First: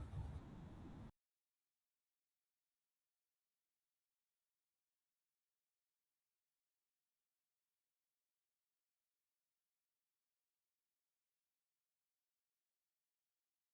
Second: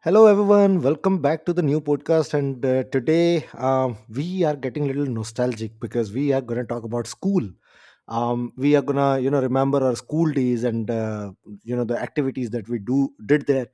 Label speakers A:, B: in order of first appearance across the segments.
A: Hello, everyone. Welcome back to the new podcast. And today, we are getting a little nostalgic because we are going to talk about school. We are going to, remember our school days and, the activities that we do did there.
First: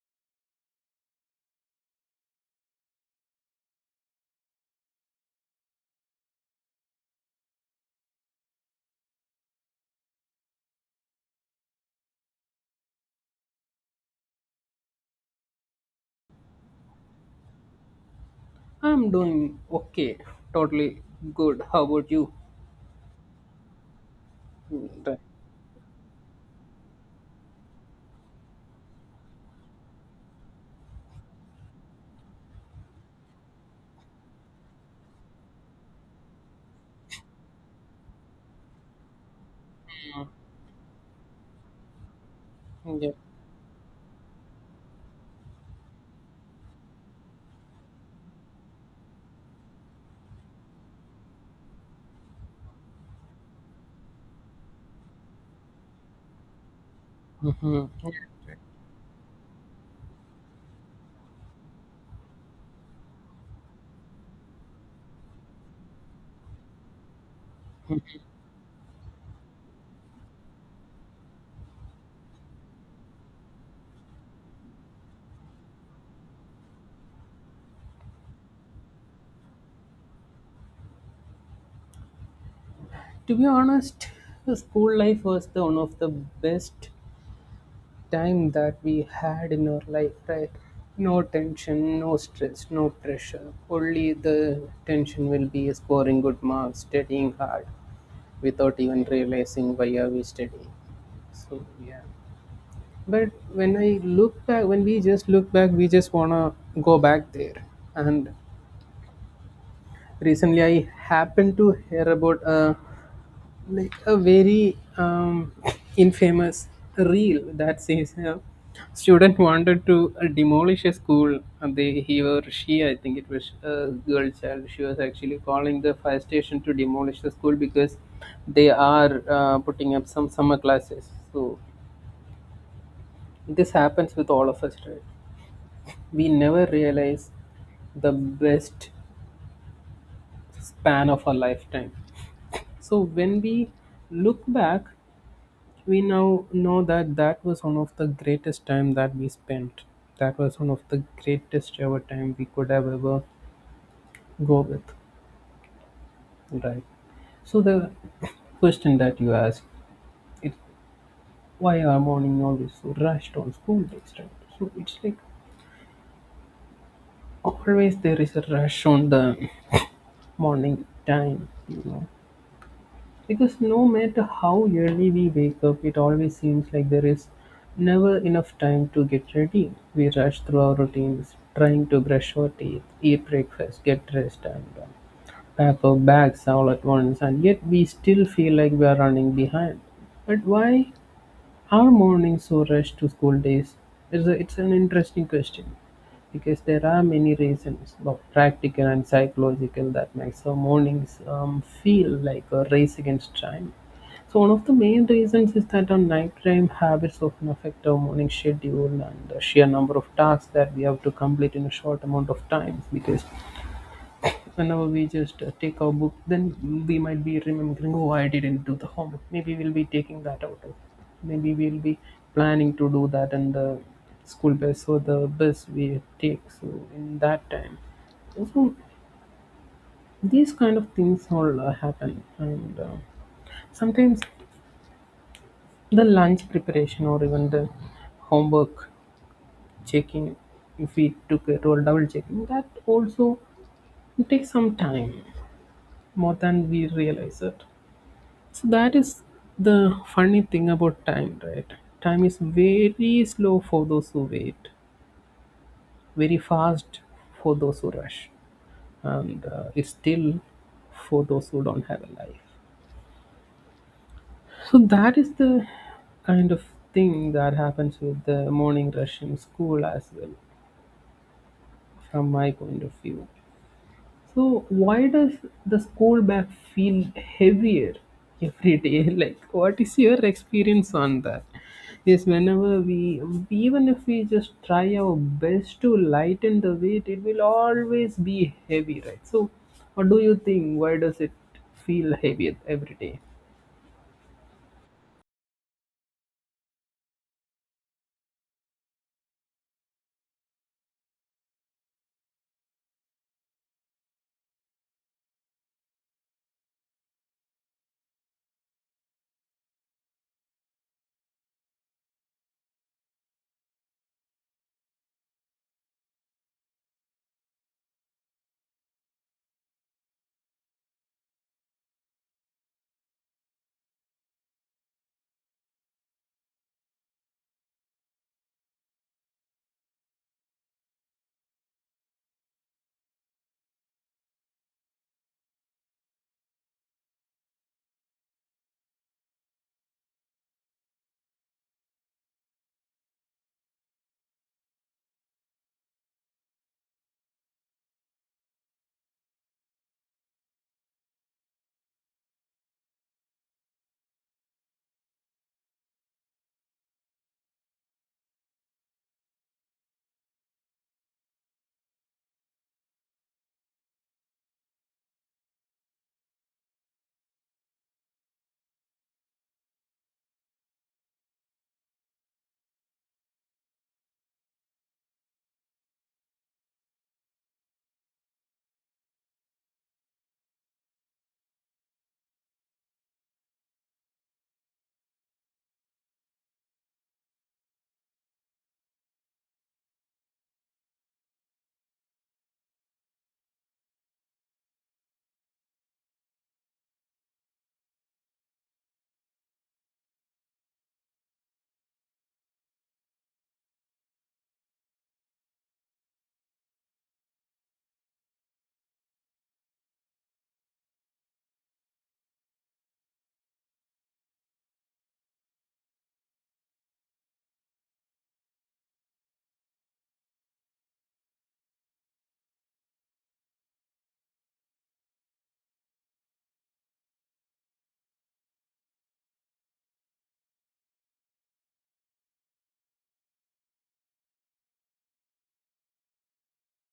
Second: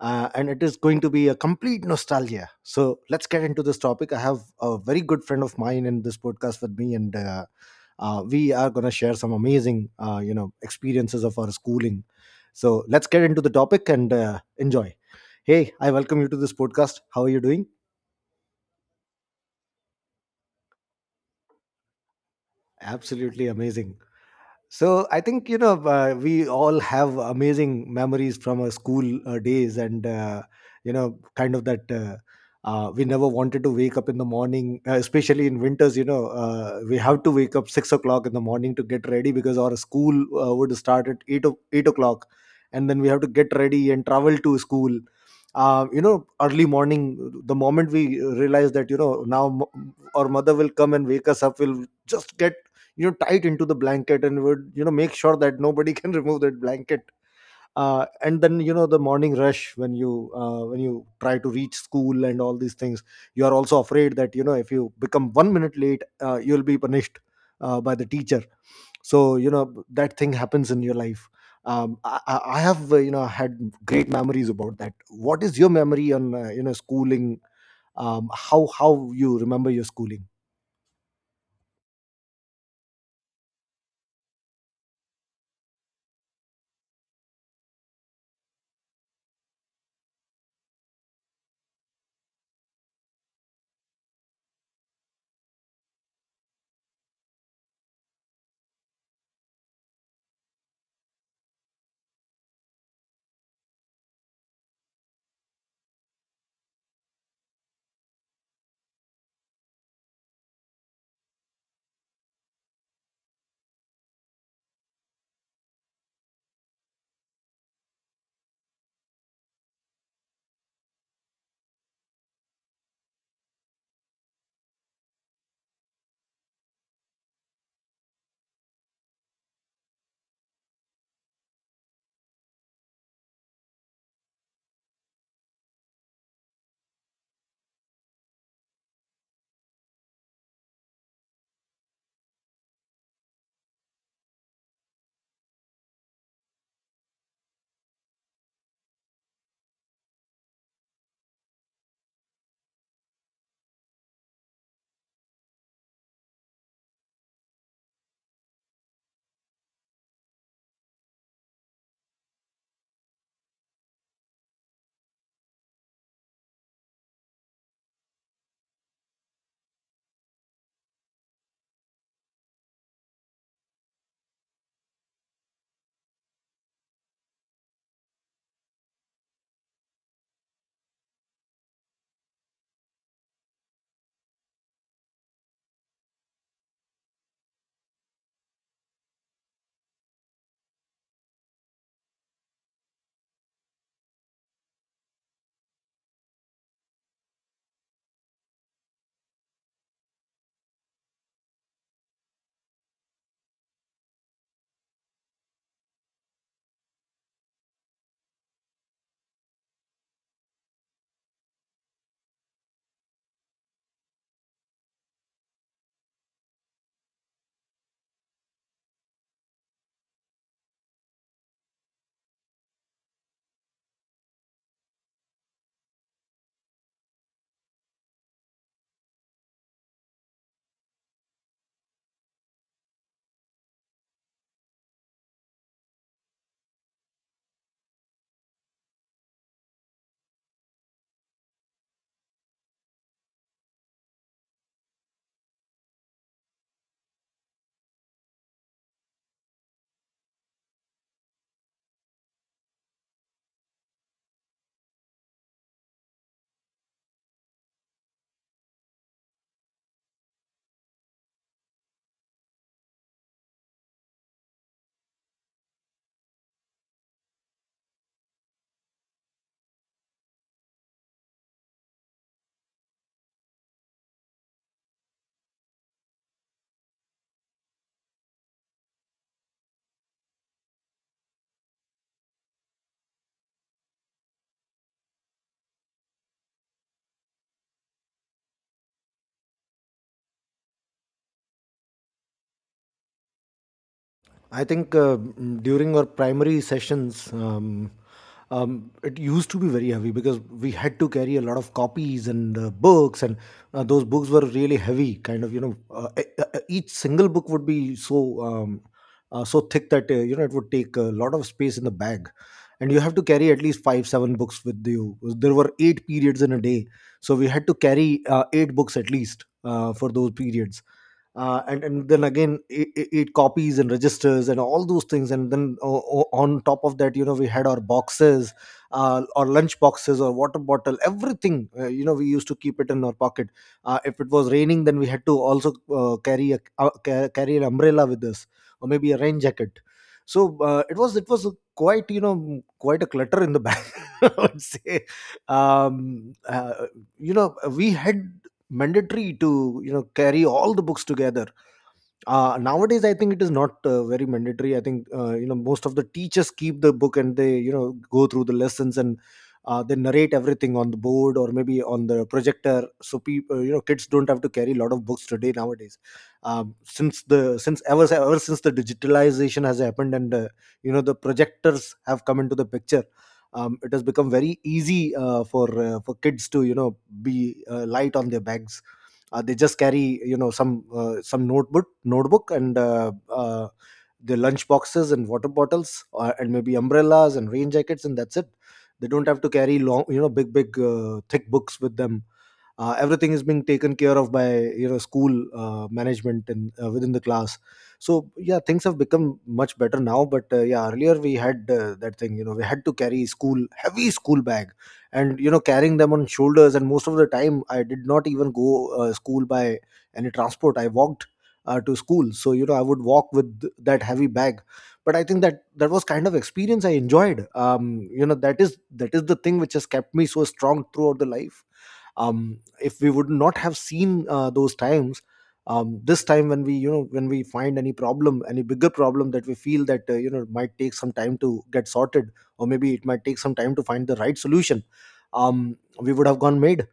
A: And it is going to be a complete nostalgia. So let's get into this topic. I have a very good friend of mine in this podcast with me. And we are going to share some amazing, experiences of our schooling. So let's get into the topic and enjoy. Hey, I welcome you to this podcast. How are you doing?
B: I'm doing okay, totally good. How about you?
A: Absolutely amazing. So
B: Right.
A: I think, we all have amazing memories from our school days, and you know, kind of that we never wanted to wake up in the morning, especially in winters. We have to wake up 6 o'clock in the morning to get ready because our school would start at 8 o'clock, and then
B: Mm,
A: we
B: yeah.
A: have to get ready and travel to school. Early morning, the moment we realize that now our mother will come and wake us up, we'll just get tight into the blanket and would make sure that nobody can remove that blanket.
B: Mhm.
A: And then the morning rush, when you, try to reach school and all these things, you are also afraid that if you become 1 minute late, you'll be punished by the teacher. So that thing happens in your life. I have had great memories about that. What is your memory on, schooling? How you remember your schooling?
B: To be honest, the school life was the one of the best time that we had in our life, right? No tension, no stress, no pressure. Only the tension will be scoring good marks, studying hard, without even realizing why are we studying. So yeah. But when I look back, when we just look back, we just wanna go back there. And recently I happened to hear about a, like, a very infamous reel that says a student wanted to demolish a school, and they he or she, I think it was a girl child, she was actually calling the fire station to demolish the school because they are putting up some summer classes. So this happens with all of us, right? We never realize the best span of our lifetime. So when we look back, we now know that that was one of the greatest time that we spent. That was one of the greatest ever time we could have ever go with, right? So the question that you asked, it why are morning always so rushed on school days, right? So it's like always there is a rush on the morning time. Because no matter how early we wake up, it always seems like there is never enough time to get ready. We rush through our routines, trying to brush our teeth, eat breakfast, get dressed, and pack our bags all at once, and yet we still feel like we are running behind. But why? Are mornings so rushed to school days? It's an interesting question because there are many reasons, both practical and psychological, that makes our mornings feel like a race against time. So one of the main reasons is that our nighttime habits often affect our morning schedule, and the sheer number of tasks that we have to complete in a short amount of time. Because whenever we just take our book, then we might be remembering, oh, I didn't do the homework, maybe we'll be taking that out of, maybe we'll be planning to do that in the school bus, or the bus we take. So in that time, so these kind of things all happen. And sometimes the lunch preparation, or even the homework checking, if we took it, or double checking, that also takes some time, more than we realize it. So that is the funny thing about time, right? Time is very slow for those who wait, very fast for those who rush, and it's still for those who don't have a life. So that is the kind of thing that happens with the morning rush in school as well, from my point of view. So why does the school bag feel heavier every day? Like what is your experience on that? Yes, whenever we even if we just try our best to lighten the weight, it will always be heavy, right? So what do you think? Why does it feel heavier every day?
A: I think, during our primary sessions, it used to be very heavy because we had to carry a lot of copies and books, and those books were really heavy. Kind of, each single book would be so, so thick that, it would take a lot of space in the bag, and you have to carry at least five, seven books with you. There were eight periods in a day, so we had to carry eight books at least for those periods. And then again, it copies and registers and all those things. And then on top of that, we had our boxes, or lunch boxes or water bottle, everything. We used to keep it in our pocket. If it was raining, then we had to also carry carry an umbrella with us, or maybe a rain jacket. So it was a quite, quite a clutter in the bag, I would say. um, uh, we had mandatory to carry all the books together. Nowadays, I think it is not very mandatory. I think, most of the teachers keep the book and they go through the lessons, and they narrate everything on the board or maybe on the projector. So people, kids don't have to carry a lot of books today nowadays. Um, since the since ever ever since the digitalization has happened, and the projectors have come into the picture, it has become very easy for kids to be light on their bags. They just carry, some notebook, and their lunch boxes and water bottles, and maybe umbrellas and rain jackets, and that's it. They don't have to carry long, big, thick books with them. Everything is being taken care of by school management, and within the class. So yeah, things have become much better now, but yeah, earlier we had, that thing, we had to carry school, heavy school bag, and carrying them on shoulders. And most of the time, I did not even go school by any transport. I walked to school. So I would walk with that heavy bag. But I think that that was kind of experience I enjoyed. That is the thing which has kept me so strong throughout the life. If we would not have seen those times, this time when we, find any problem, any bigger problem that we feel that, might take some time to get sorted, or maybe it might take some time to find the right solution, we would have gone mad,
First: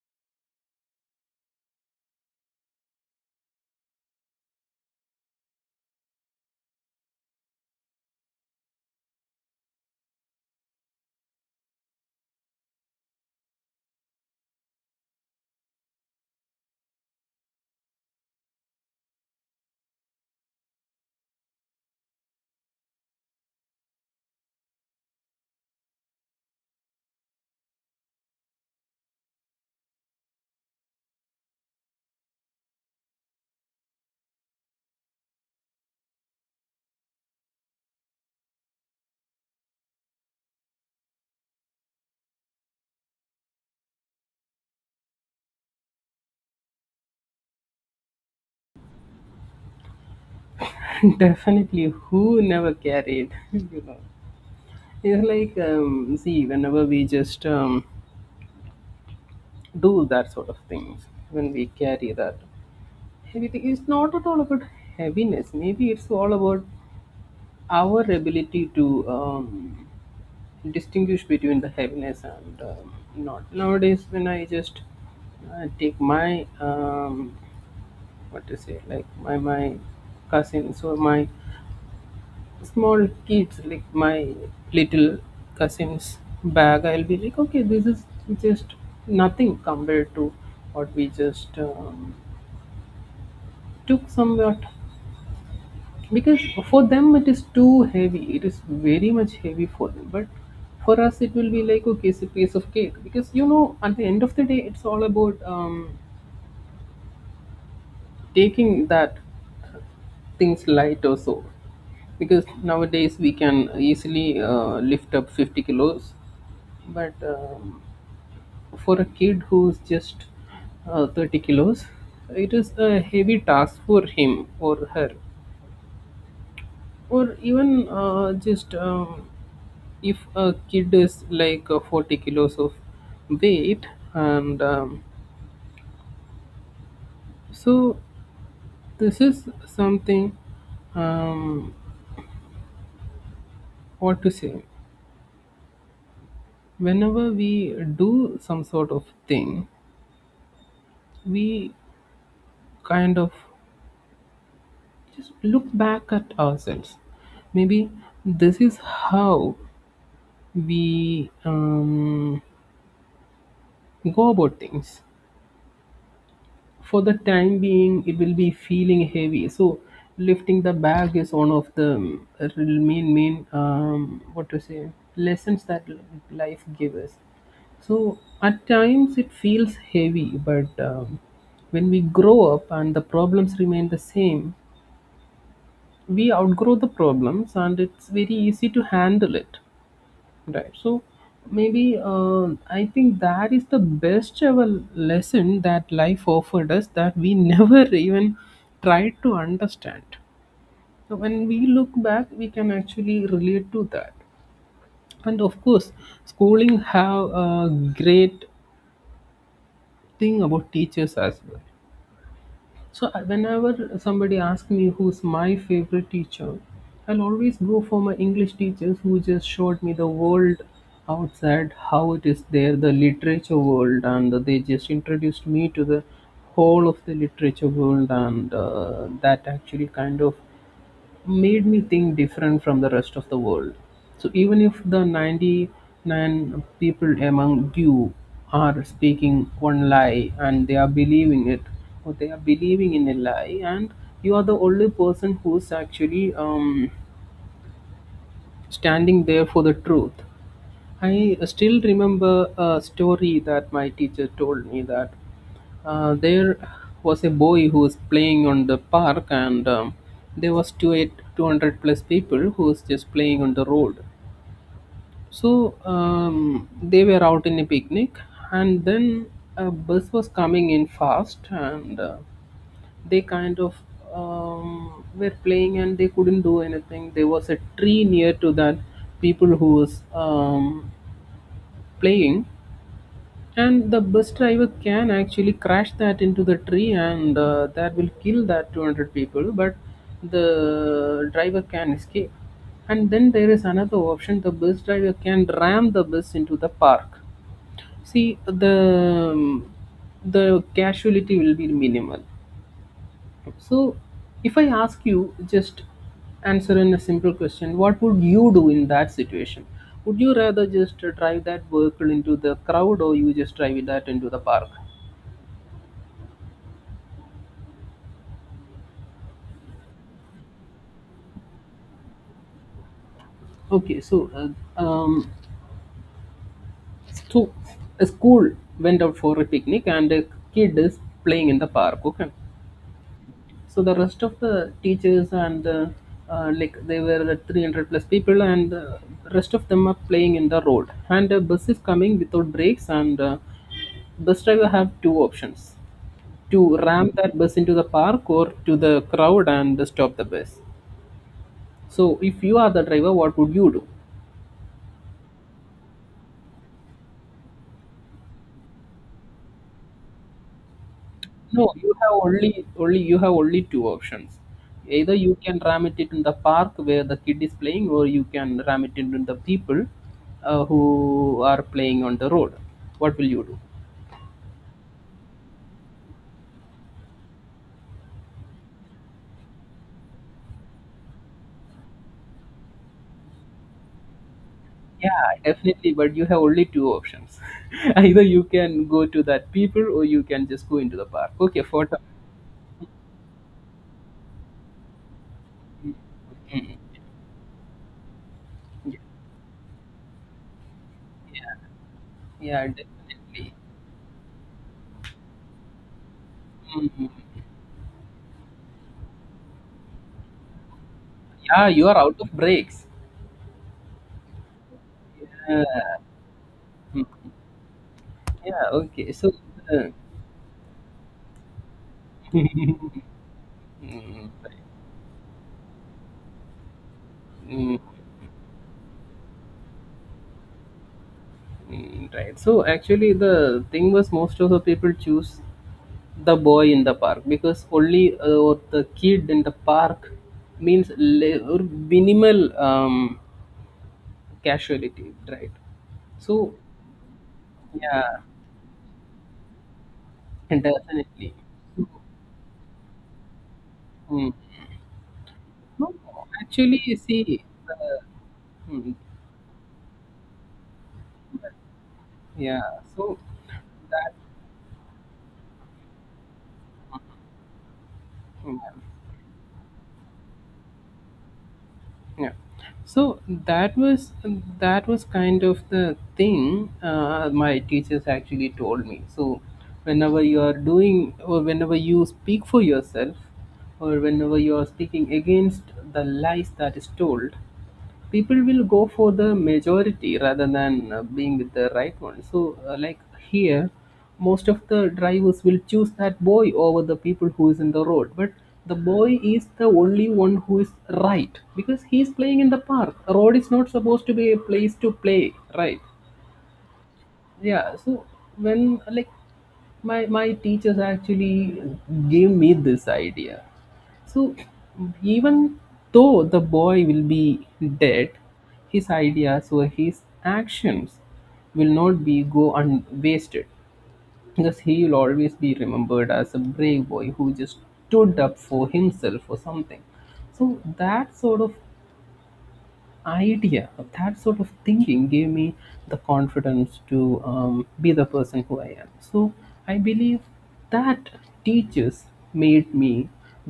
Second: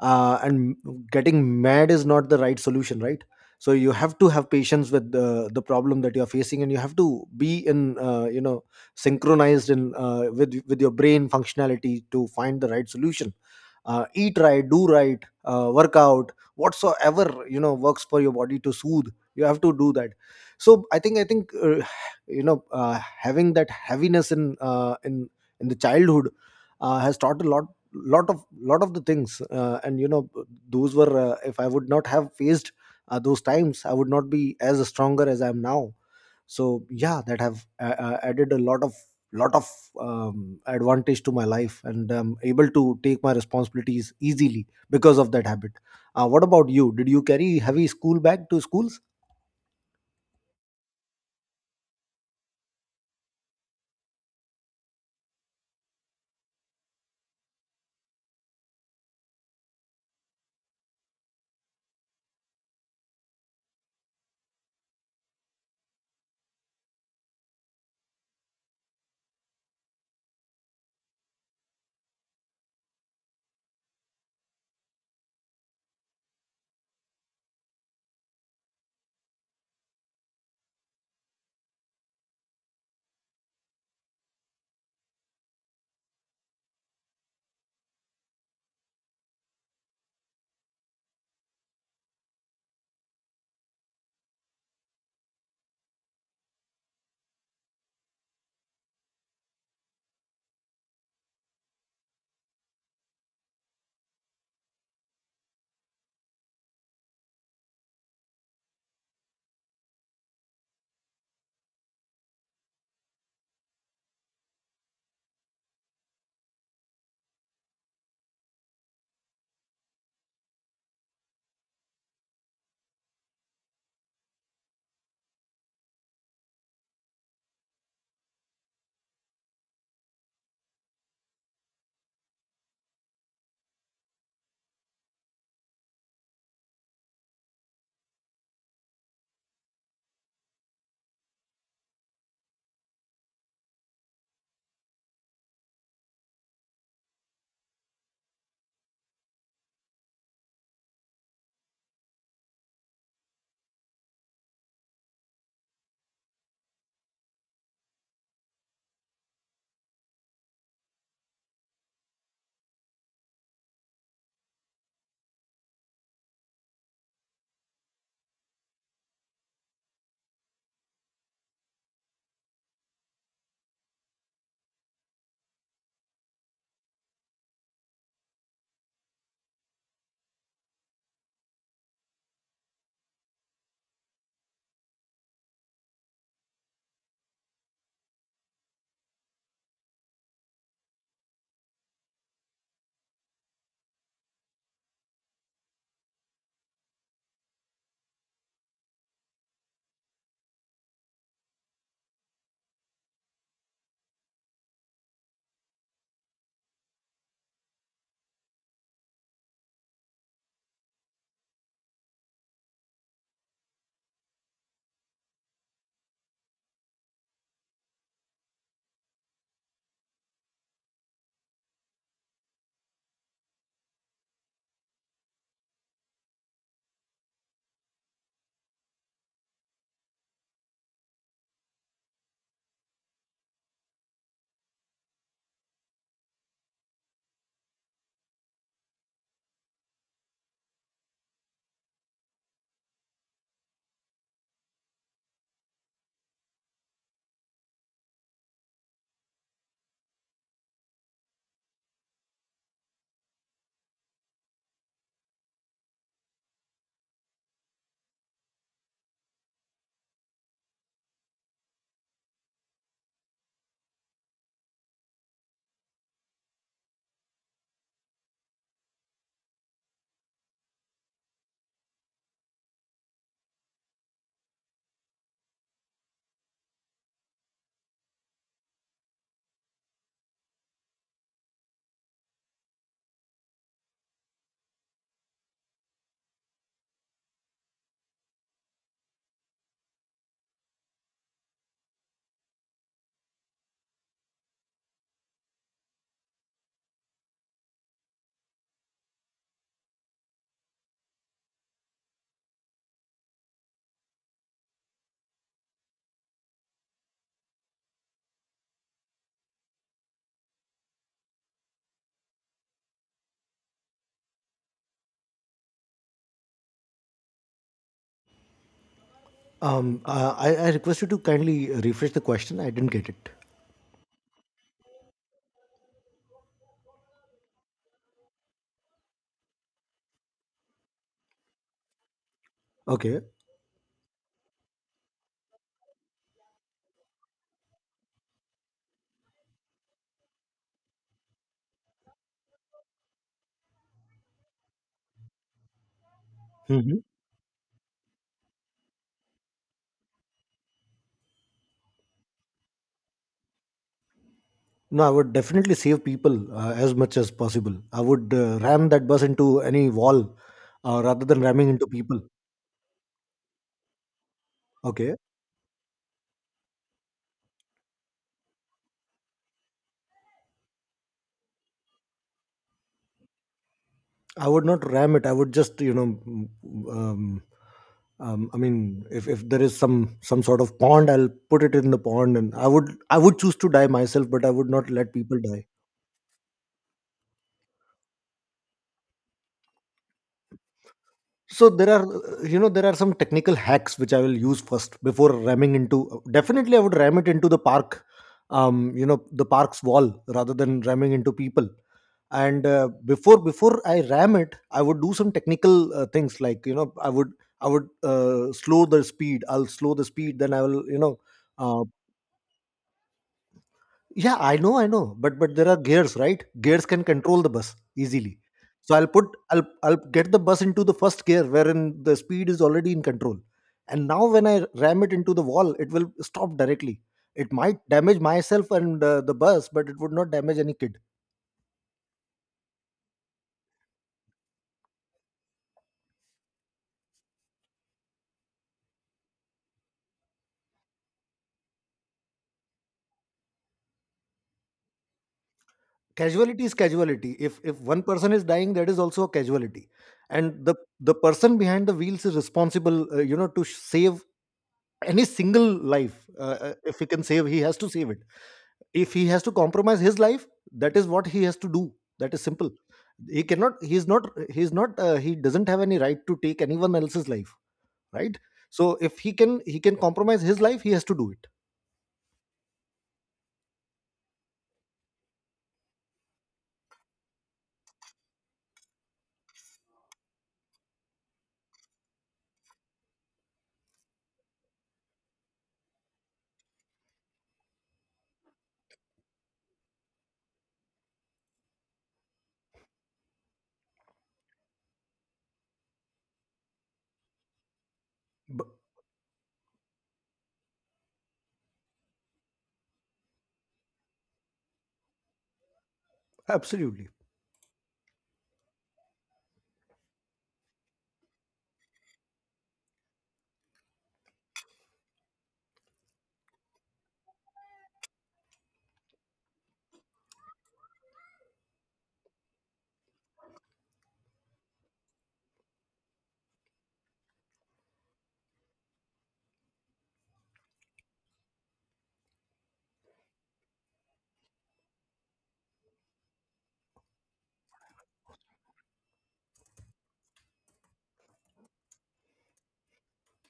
A: and getting mad is not the right solution, right? So you have to have patience with the problem that you are facing, and you have to be in, synchronized in, with your brain functionality to find the right solution. Eat right, do right, work out whatsoever works for your body to soothe. You have to do that. So I think, having that heaviness in, in the childhood, has taught a lot, lot of the things, and those were. If I would not have faced those times, I would not be as stronger as I am now. So yeah, that have added a lot of, lot of advantage to my life, and I'm able to take my responsibilities easily because of that habit. What about you? Did you carry heavy school bag to schools?
B: Definitely, who never carried, you know? It's like, see, whenever we just do that sort of things, when we carry that, everything is not at all about heaviness. Maybe it's all about our ability to distinguish between the heaviness and not. Nowadays when I just take my what to say, like my cousins or my small kids, like my little cousins bag, I'll be like, okay, this is just nothing compared to what we just took somewhat. Because for them it is too heavy, it is very much heavy for them, but for us it will be like, okay, it's a piece of cake. Because at the end of the day it's all about taking that things light or so. Because nowadays we can easily lift up 50 kilos. But for a kid who's just 30 kilos, it is a heavy task for him or her. Or even just if a kid is like 40 kilos of weight, and so this is something, um, what to say, whenever we do some sort of thing, we kind of just look back at ourselves. Maybe this is how we go about things. For the time being it will be feeling heavy. So lifting the bag is one of the main what to say, lessons that life gives us. So at times it feels heavy, but when we grow up and the problems remain the same, we outgrow the problems and it's very easy to handle it. Right. So maybe I think that is the best ever lesson that life offered us, that we never even tried to understand. So when we look back, we can actually relate to that. And of course, schooling have a great thing about teachers as well. So whenever somebody asks me who's my favorite teacher, I'll always go for my English teachers who just showed me the world outside, how it is there, the literature world, and they just introduced me to the whole of the literature world, and that actually kind of made me think different from the rest of the world. So even if the 99 people among you are speaking one lie and they are believing it, or they are believing in a lie, and you are the only person who's actually standing there for the truth. I still remember a story that my teacher told me that there was a boy who was playing on the park, and there was 200 plus people who was just playing on the road. So they were out in a picnic, and then a bus was coming in fast, and they kind of were playing, and they couldn't do anything. There was a tree near to that people who was playing, and the bus driver can actually crash that into the tree, and that will kill that 200 people. But the driver can escape. And then there is another option: the bus driver can ram the bus into the park. See, the casualty will be minimal. So if I ask you, just answer in a simple question, what would you do in that situation? Would you rather just drive that vehicle into the crowd, or you just drive that into the park?
A: I request you to kindly refresh the question. I didn't get it.
B: Okay, so so a school went out for a picnic, and a kid is playing in the park. Okay,
A: Okay.
B: so the rest of the teachers, and like they were the 300 plus people, and rest of them are playing in the road, and a bus is coming without brakes, and bus driver have two options: to
A: Mhm.
B: ram that bus into the park or to the crowd and stop the bus. So if you are the driver, what would you do?
A: No, I would definitely save people as much as possible. I would ram that bus into any wall rather than ramming
B: No,
A: into
B: you have
A: people.
B: only only you have only two options. Either
A: Okay.
B: you can ram it in the park where the kid is playing, or you can ram it into the people who are playing on the road. What will you do?
A: I would not ram it. I would just, um, I mean, if, there is some sort of pond, I'll put it in the pond, and I would choose to die myself, but I would not let
B: Yeah,
A: people die.
B: definitely. But you have only two options. Either you can go to that people, or you can just go into the park. Okay,
A: So
B: for
A: there
B: the
A: are uh, you know there are some technical hacks which I will use first before ramming into. Definitely
B: Mm,
A: I would ram it into the park, the park's wall, rather than ramming into people.
B: yeah,
A: And
B: yeah,
A: uh, before
B: definitely.
A: before I ram it, I would do some technical things, like, I
B: Mm,
A: would, I would slow the speed I'll slow the speed, then I will.
B: yeah,
A: Uh,
B: you are out of breaks.
A: yeah, I know, I know. But
B: Yeah.
A: there are gears, right? Gears can
B: Mm.
A: control the bus easily.
B: Yeah,
A: So I'll
B: okay.
A: put
B: So, uh,
A: I'll get the bus into the first gear, wherein the speed is already in control. And now
B: mm,
A: when I ram it into the wall, it will stop directly. It
B: mm,
A: might damage myself and, the bus, but it would not damage any kid.
B: Mm, right. So actually, the thing was most of the people choose the boy in the park because only or the kid in the park means le- or minimal casualty, right? So
A: Casualty is casualty. If one
B: yeah,
A: person is dying, that is also a casualty. And the
B: definitely.
A: person behind the wheels is responsible, to save
B: Mm.
A: any single
B: No,
A: life.
B: actually, you
A: If he can
B: see,
A: save, he has to
B: uh,
A: save it.
B: mm,
A: If he has to compromise his life, that is what he has to do. That is
B: yeah.
A: simple.
B: So
A: He cannot he's
B: that.
A: not he's not He doesn't have any right to take anyone else's life, right?
B: Yeah.
A: So if he can compromise his life, he has to do it.
B: yeah so that was kind of the thing, my teachers actually told me. So whenever you are doing, or whenever you speak for yourself, or whenever you are speaking against the lies that is told, people will go for the majority rather than being with the right one. So like here, most of the drivers will choose that boy over the people who is in the road. But
A: B-
B: the boy is the only one who is right because he is playing in the park. A road is not supposed to be a place to play, right?
A: Absolutely,
B: Yeah. So when, like, my teachers actually gave me this idea. So even though the boy will be dead, his ideas or his actions will not be go unwasted, because he will always be remembered as a brave boy who just stood up for himself or something. So that sort of idea, of that sort of thinking, gave me the confidence to be the person who I am. So I believe that teachers made me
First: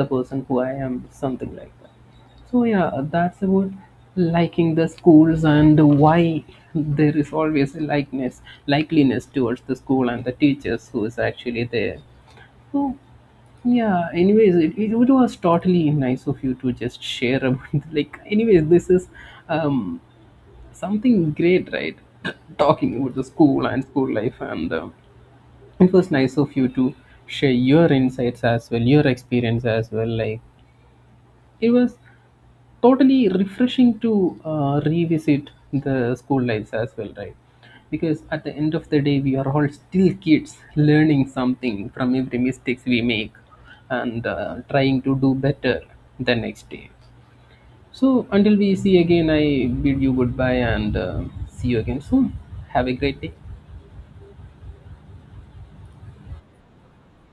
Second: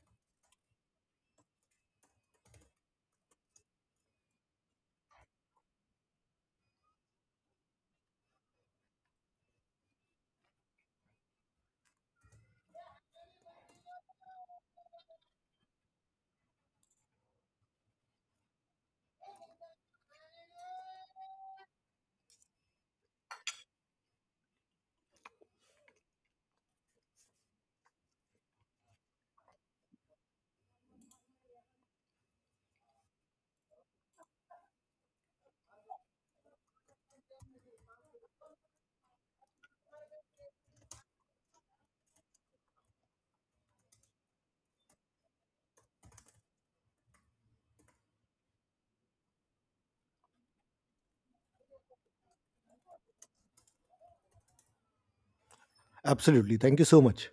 B: the person who I am, something like that. So yeah, that's about liking the schools, and why there is always a likeness, likeliness towards the school and the teachers who is actually there. So, yeah, anyways, it was totally nice of you to just share about, like, anyways, this is um, something great, right? Talking about the school and school life, and it was nice of you to share your insights as well, your experience as well. Like, it was totally refreshing to revisit the school lives as well, right? Because at the end of the day we are all still kids learning something from every mistakes we make, and trying to do better the next day. So until we see again, I bid you goodbye, and see you again soon. Have a great day.
A: absolutely, thank you so much.